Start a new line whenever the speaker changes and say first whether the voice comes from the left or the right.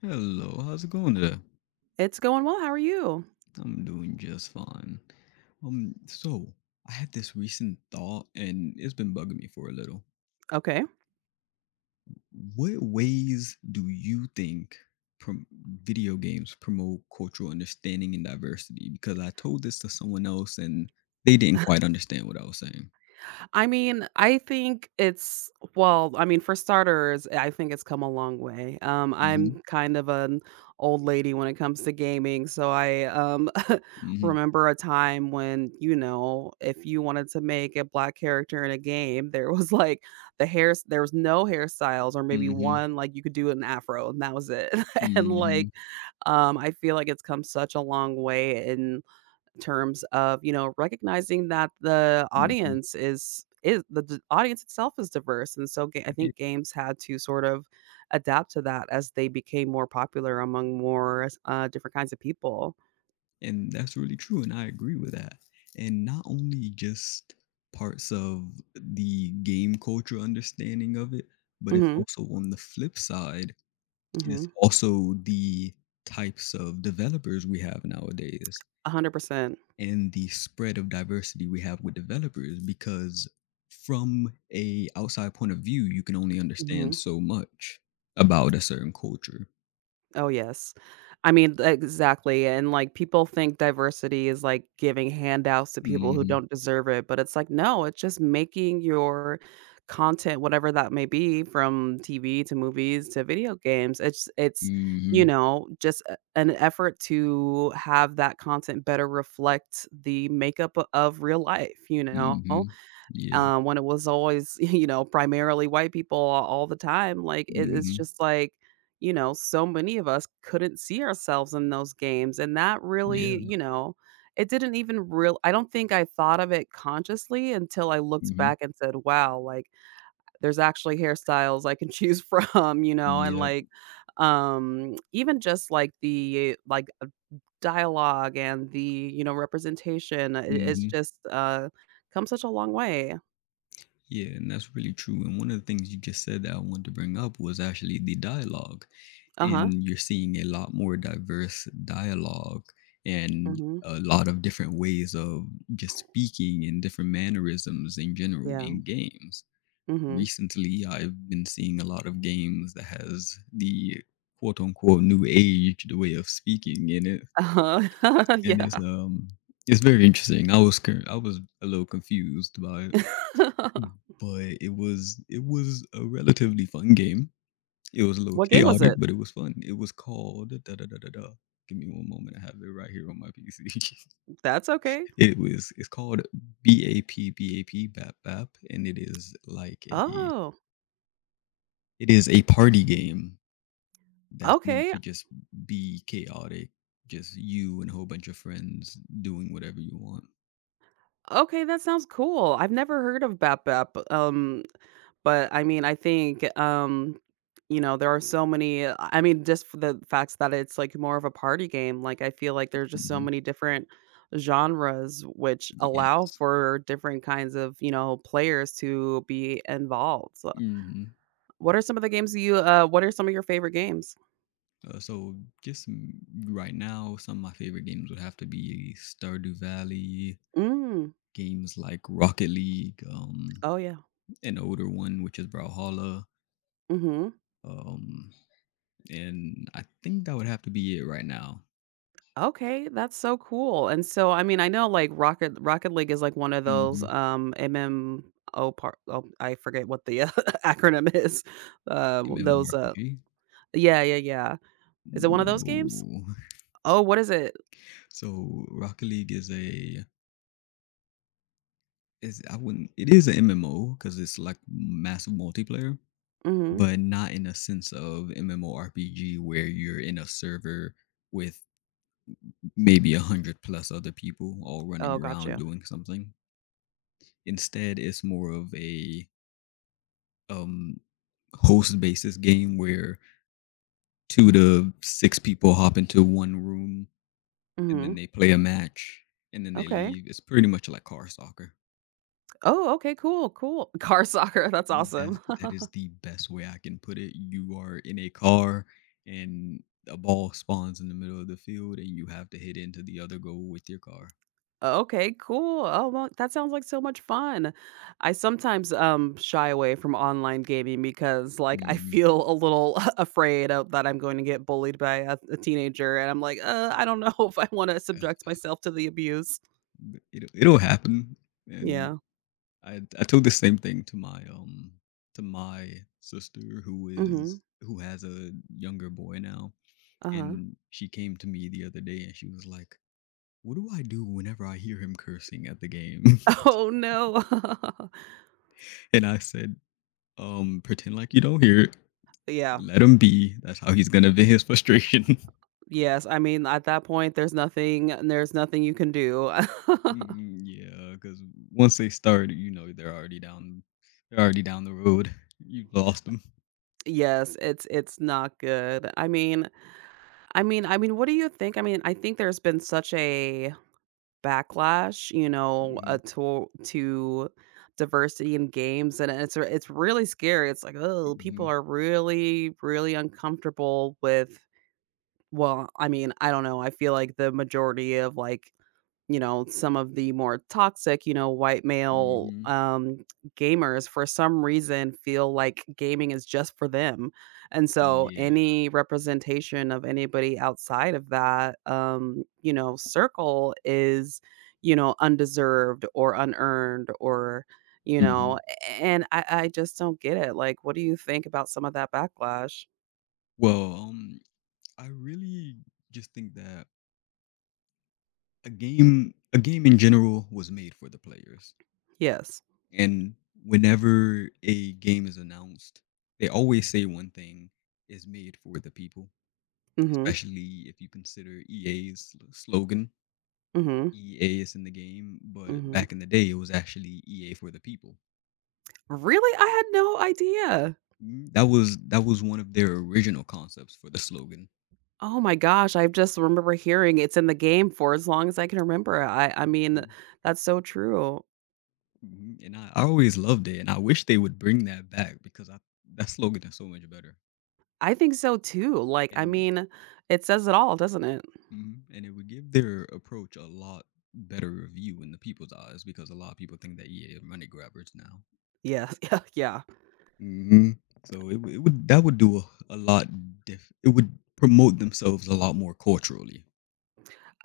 left: Hello, how's it going today?
right: It's going well, how are you?
left: I'm doing just fine. So I had this recent thought and it's been bugging me for a little.
right: Okay.
left: What ways do you think prom- video games promote cultural understanding and diversity? Because I told this to someone else and they didn't quite understand what I was saying.
right: I mean, I think it's well, I mean, for starters, I think it's come a long way.
left: Mm-hmm.
right: I'm kind of an old lady when it comes to gaming, so I,
left: Mm-hmm.
right: remember a time when, you know, if you wanted to make a black character in a game, there was, like, there was no hairstyles or maybe
left: Mm-hmm.
right: one, like, you could do an afro, and that was it. And,
left: Mm-hmm.
right: like, I feel like it's come such a long way in terms of, you know, recognizing that the
left: hmm
right: audience is audience itself is diverse, and so I think games had to sort of adapt to that as they became more popular among more different kinds of people.
left: And that's really true, and I agree with that. And not only just parts of the game culture understanding of it, but it's
right: Mm-hmm.
left: also on the flip side,
right: Mm-hmm.
left: it's also the types of developers we have nowadays
right: 100%.
left: and the spread of diversity we have with developers because from a outside point of view, you can only understand
right: Mm-hmm.
left: so much about a certain culture.
right: Oh, yes. I mean, exactly, and, like, people think diversity is, like, giving handouts to people who
left: mm
right: don't deserve it, but it's like, no, it's just making your content, whatever that may be, from TV to movies to video games. It's
left: Mhm.
right: it's, you
left: Mhm.
right: know, just a an effort to have that content better reflect the makeup o of real life, you know?
left: Mhm. Yeah.
right: When it was always, you know, primarily white people all the time, like, it it's
left: Mhm.
right: just like, you know, so many of us couldn't see ourselves in those games, and that really,
left: Yeah.
right: you know, it didn't even real I don't think I thought of it consciously until I looked
left: Mhm.
right: back and said, "Wow, like, there's actually hairstyles I can choose from," you know, and,
left: Yep.
right: like, even just, like, the, like, dialogue and the, you know, representation, I it's
left: Mhm.
right: just, come such a long way.
left: Yeah, and that's really true, and one of the things you just said that I wanted to bring up was actually the dialogue,
right: Uh-huh.
left: and you're seeing a lot more diverse dialogue and
right: Mhm.
left: a lot of different ways of just speaking and different mannerisms in general
right: Yeah.
left: in games.
right: Mhm.
left: Recently, I've been seeing a lot of games that has the quote unquote new age the way of speaking in it,
right: Uh-huh.
left: and it's
right: Yeah.
left: um it's very interesting. I was a little confused by it. But it was a relatively fun game. It was a little
right: What game was
left: chaotic,
right: it?
left: but it was fun. It was called da da da da da. Give me one moment. I have it right here on my PC.
right: That's okay.
left: It was it's called BAP BAP BAP, and it is like a
right: Oh,
left: it is a party game that's meant
right: okay.
left: to just be chaotic, just you and a whole bunch of friends doing whatever you want.
right: Okay, that sounds cool. I've never heard of BAP BAP, but, I mean, I think, you know, there are so many I mean, just for the facts that it's, like, more of a party game, like, I feel like there's just so
left: hmm
right: many different genres which allow
left: Yes.
right: for different kinds of, you know, players to be involved. So
left: Mm-hmm.
right: what are some of the games you, what are some of your favorite games?
left: So just right now, some of my favorite games would have to be Stardew Valley,
right: Mm.
left: games like Rocket League,
right: Oh, yeah.
left: an older one which is Brawlhalla,
right: Mhm.
left: um, and I think that would have to be it right now.
right: Okay, that's so cool, and so, I mean, I know, like, Rocket League is, like, one of those,
left: Mm-hmm.
right: MMO part oh, I forget what the acronym is. Those.
left: MMORPG.
right: Yeah, yeah, yeah. Is it one of those games?
left: No,
right: Oh, what is it?
left: so Rocket League is I wouldn't it is an MMO because it's like massive multiplayer,
right: Mhm.
left: but not in a sense of MMORPG where you're in a server with maybe a hundred plus other people all running
right: Oh, got
left: around
right: gotcha.
left: doing something. Instead, it's more of a um, host basis game where two to six people hop into one room and then
right: Mhm.
left: they play a match and then they
right: Okay.
left: leave. It's pretty much like car soccer.
right: Oh, okay, cool, cool. Car soccer, that's awesome.
left: That is the best way I can put it. You are in a car and a ball spawns in the middle of the field and you have to hit into the other goal with your car.
right: Oh, okay, cool. Oh, well, that sounds like so much fun. I sometimes shy away from online gaming because like I
left: hmm
right: feel a little afraid of, that I'm going to get bullied by a teenager and I'm like, I don't know if I want to subject myself to the abuse.
left: it'll happen. And
right: Yeah.
left: I told the same thing to my to my sister
right: Mhm.
left: who has a younger boy now,
right: Uh-huh.
left: and she came to me the other day and she was like, "What do I do whenever I hear him cursing at the game?"
right: Oh no.
left: and I said, Pretend like you don't hear it.
right: Yeah.
left: Let him be. That's how he's gonna vent his frustration."
right: Yes, I mean at that point there's nothing you can do.
left: Mm, yeah, because once they start, you know they're already down. They're already down the road. You've lost them.
right: Yes, it's not good. I mean, what do you think? I mean, I think there's been such a backlash, you know,
left: hmm
right: to diversity in games, and it's really scary. It's like, "Oh,
left: hmm
right: people are really, really uncomfortable with" well, I mean, I don't know, I feel like the majority of, like, you know, some of the more toxic, you know, white male,
left: hmm
right: gamers for some reason feel like gaming is just for them. And so
left: Yeah.
right: any representation of anybody outside of that, you know, circle is, you know, undeserved or unearned or, you know,
left: mhm.
right: and I just don't get it. Like, what do you think about some of that backlash?
left: Well, I really just think that a game in general, was made for the players.
right: Yes.
left: And whenever a game is announced, they always say one thing is made for the people.
right: Hmm.
left: Especially if you consider EA's slogan,
right: Hmm.
left: EA is in the game. But
right: Hmm.
left: back in the day, it was actually EA for the people.
right: Really? I had no idea.
left: Mm, that was that was one of their original concepts for the slogan.
right: Oh my gosh, I just remember hearing it's in the game for as long as I can remember. I mean, that's so true.
left: Mhm, and I always loved it, and I wish they would bring that back because I that slogan is so much better,
right: I think so too. Like, I
left: and
right: mean, it says it all, doesn't it?
left: mhm, and it would give their approach a lot better review in the people's eyes because a lot of people think that EA are money grabbers now.
right: Yeah, yeah, yeah.
left: hmm So it would that would do a lot. It would promote themselves a lot more culturally.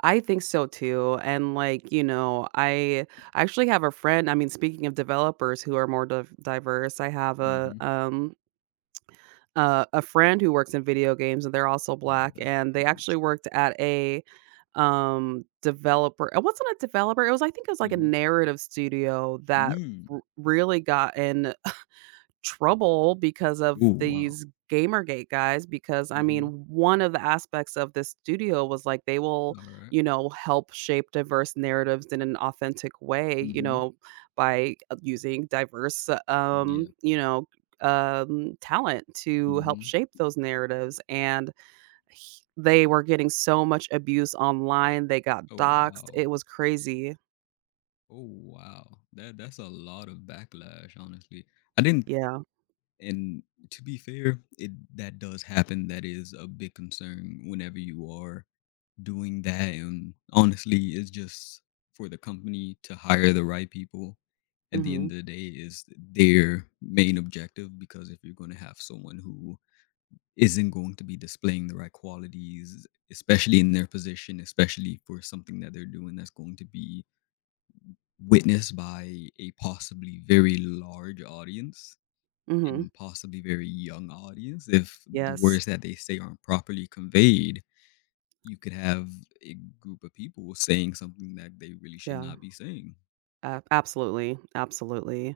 right: I think so too. And like, you know, I actually have a friend. I mean, speaking of developers who are more diverse, I have a
left: hmm
right: um uh, a friend who works in video games, and they're also
left: Oh,
right: black,
left: that's
right: and they
left: great.
right: actually worked at a, developer it wasn't a developer, it was I think it was like a
left: hmm
right: narrative studio that
left: Mm.
right: r really got in trouble because of
left: Oh wow.
right: these Gamergate guys, because, I mean,
left: hmm
right: one of the aspects of this studio was, like, they will,
left: All right.
right: you know, help shape diverse narratives in an authentic way, you
left: Mm-hmm.
right: know, by using diverse,
left: Yeah.
right: talent to
left: hmm
right: help shape those narratives, and h they were getting so much abuse online, they got
left: Oh
right: doxxed,
left: wow.
right: it was crazy.
left: Oh wow, that that's a lot of backlash, honestly. I didn't,
right: Yeah.
left: and to be fair, it that does happen. That is a big concern whenever you are doing that, and honestly, it's just for the company to hire the right people. At the end
right: Mhm.
left: of the day, is their main objective because if you're going to have someone who isn't going to be displaying the right qualities, especially in their position, especially for something that they're doing that's going to be witnessed by a possibly very large audience
right: Mhm.
left: and possibly very young audience if the
right: Yes.
left: words that they say aren't properly conveyed you could have a group of people saying something that they really should
right: Yeah.
left: not be saying
right: A absolutely, absolutely.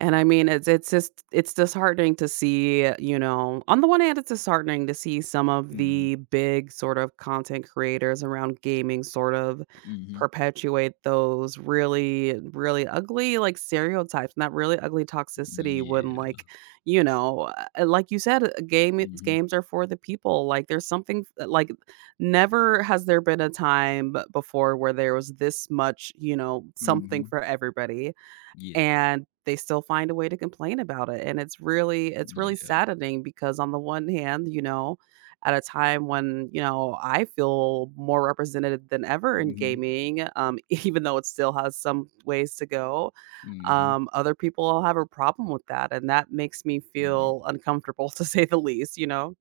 right: And I mean, it's just it's disheartening to see, you know, on the one hand, it's disheartening to see some of
left: mhm
right: the big sort of content creators around gaming sort of
left: mhm
right: perpetuate those really, really ugly like stereotypes and that really ugly toxicity when
left: yeah
right: like, you know, like you said, a game
left: mhm
right: games are for the people. Like there's something like never has there been a time before where there was this much, you know, something
left: mhm
right: for everybody.
left: yeah
right: And they still find a way to complain about it, and it's really
left: yeah
right: saddening because on the one hand, you know, at a time when, you know, I feel more represented than ever in
left: mhm
right: gaming, even though it still has some ways to go,
left: mhm
right: other people all have a problem with that, and that makes me
left: yeah
right: feel uncomfortable to say the least, you know?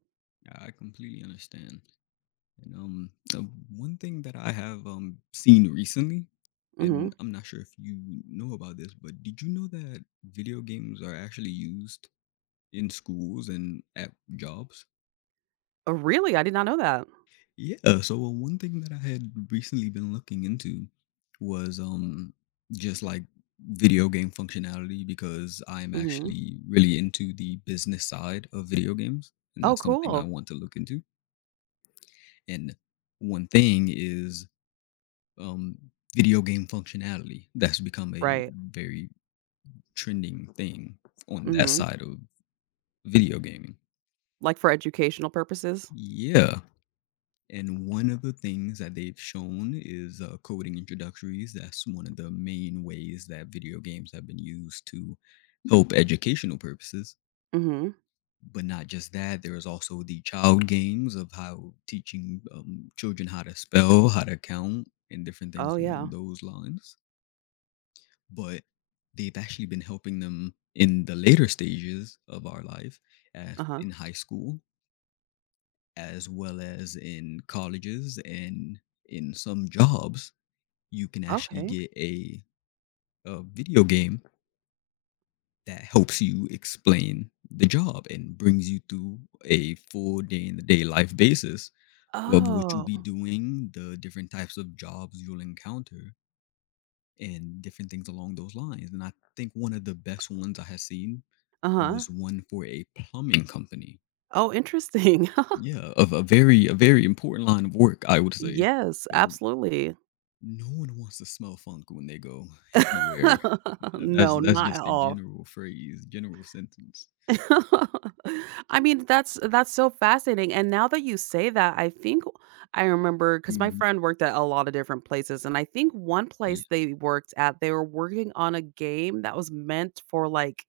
left: I completely understand. And the one thing that I have seen recently, and
right: Mhm.
left: I'm not sure if you know about this, but did you know that video games are actually used in schools and at jobs?
right: Oh, really? I did not know that.
left: Yeah. So one thing that I had recently been looking into was just like video game functionality because I'm
right: Mhm.
left: actually really into the business side of video games, and
right: Oh,
left: that's something I
right: cool.
left: want to look into. And one thing is um, video game functionality that's become a
right: Right.
left: very trending thing on that
right: Mhm.
left: side of video gaming.
right: Like, for educational purposes?
left: Yeah. And one of the things that they've shown is coding introductories. That's one of the main ways that video games have been used to help educational purposes.
right: Mhm.
left: But not just that, there is also the child games of how teaching children how to spell, how to count, and different
right: Oh,
left: things along
right: yeah.
left: those lines. But they've actually been helping them in the later stages of our life as
right: Uh-huh.
left: in high school as well as in colleges and in some jobs you can actually
right: Okay.
left: get a video game that helps you explain the job and brings you through a full day in the day life basis of what you'll
right: Oh,
left: be doing the different types of jobs you'll encounter and different things along those lines and I think one of the best ones I have seen
right: uh-huh.
left: was one for a plumbing company.
right: Oh, interesting.
left: Yeah, of a very important line of work, I would say,
right: Yes,
left: because
right: absolutely.
left: no one wants to smell funk when they go anywhere. That's
right: No,
left: that's
right: not at
left: just a
right: all.
left: general phrase, general sentence.
right: I mean, that's so fascinating, and now that you say that, I think I remember because my
left: Mhm.
right: friend worked at a lot of different places, and I think one
left: Yeah.
right: place they worked at, they were working on a game that was meant for, like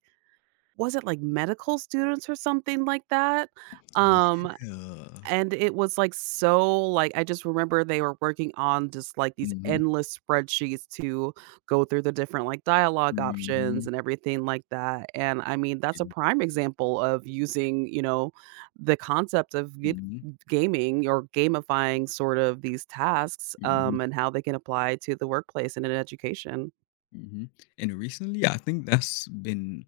right: was it, like, medical students or something like that? Um,
left: Yeah.
right: And it was, like, so like, I just remember they were working on just, like, these
left: Mhm.
right: endless spreadsheets to go through the different, like, dialogue options
left: Mhm.
right: and everything like that, and, I mean, that's a
left: And
right: prime example of using, you know, the concept of g
left: mhm.
right: gaming or gamifying sort of these tasks,
left: Mhm.
right: and how they can apply to the workplace and in education.
left: Mhm. And recently, I think that's been,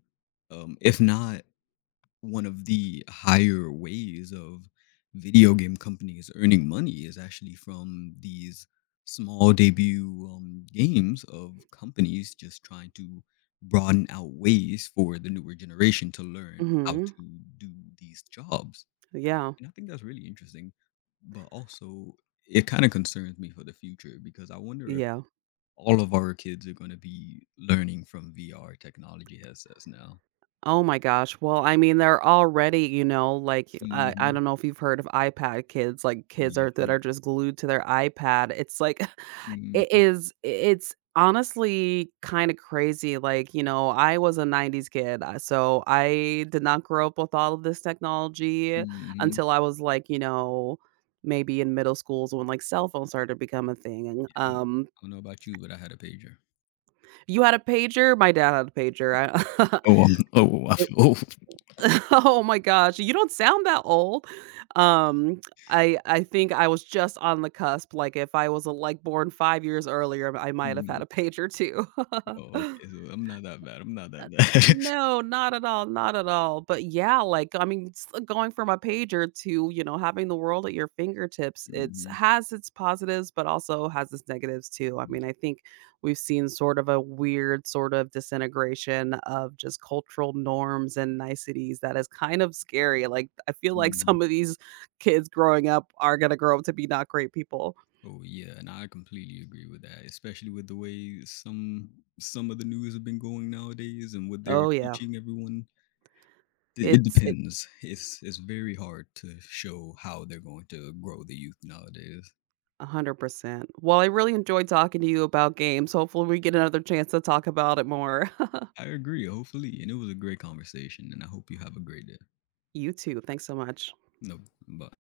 left: if not one of the higher ways of video game companies earning money is actually from these small debut games of companies just trying to broaden out ways for the newer generation to learn how
right: Mhm.
left: to do these jobs.
right: Yeah.
left: And I think that's really interesting. But also, it kind of concerns me for the future because I wonder if
right: Yeah.
left: all of our kids are going to be learning from VR technology headsets now.
right: Oh my gosh. Well, I mean, they're already, you know, like I
left: hmm
right: don't know if you've heard of iPad kids, like kids are that are just glued to their iPad. It's like it
left: Yeah.
right: is it's honestly kind of crazy. Like, you know, I was a 90s kid, so I did not grow up with all of this technology
left: Mhm.
right: until I was like, you know, maybe in middle schools when like cell phones started to become a thing.
left: Yeah,
right: Um
left: I don't know about you, but I had a pager.
right: you had a pager, my dad had a pager. I,
left: Oh, oh, I f oh.
right: Oh my gosh, you don't sound that old. Um, I think I was just on the cusp, like, if I was, like, born 5 years earlier, I might have had
left: Mhm.
right: a pager too.
left: Oh, okay, so I'm not that
right: Uh,
left: bad.
right: no, not at all, not at all, but yeah, like, I mean, s going from a pager to, you know, having the world at your fingertips, it's
left: Mhm.
right: has its positives, but also has its negatives too. I
left: Mm,
right: mean, I think we've seen sort of a weird sort of disintegration of just cultural norms and niceties that is kind of scary, like, I feel like
left: mhm.
right: some of these kids growing up are gonna grow up to be not great people.
left: Oh, yeah, and I completely agree with that, especially with the way some of the news have been going nowadays and what they're
right: Oh, yeah,
left: teaching everyone. It
right: it's it
left: depends. It's very hard to show how they're going to grow the youth nowadays.
right: 100%. Well, I really enjoyed talking to you about games. Hopefully, we get another chance to talk about it more.
left: I agree, hopefully, and it was a great conversation, and I hope you have a great day.
right: You too. Thanks so much.
left: No, bye.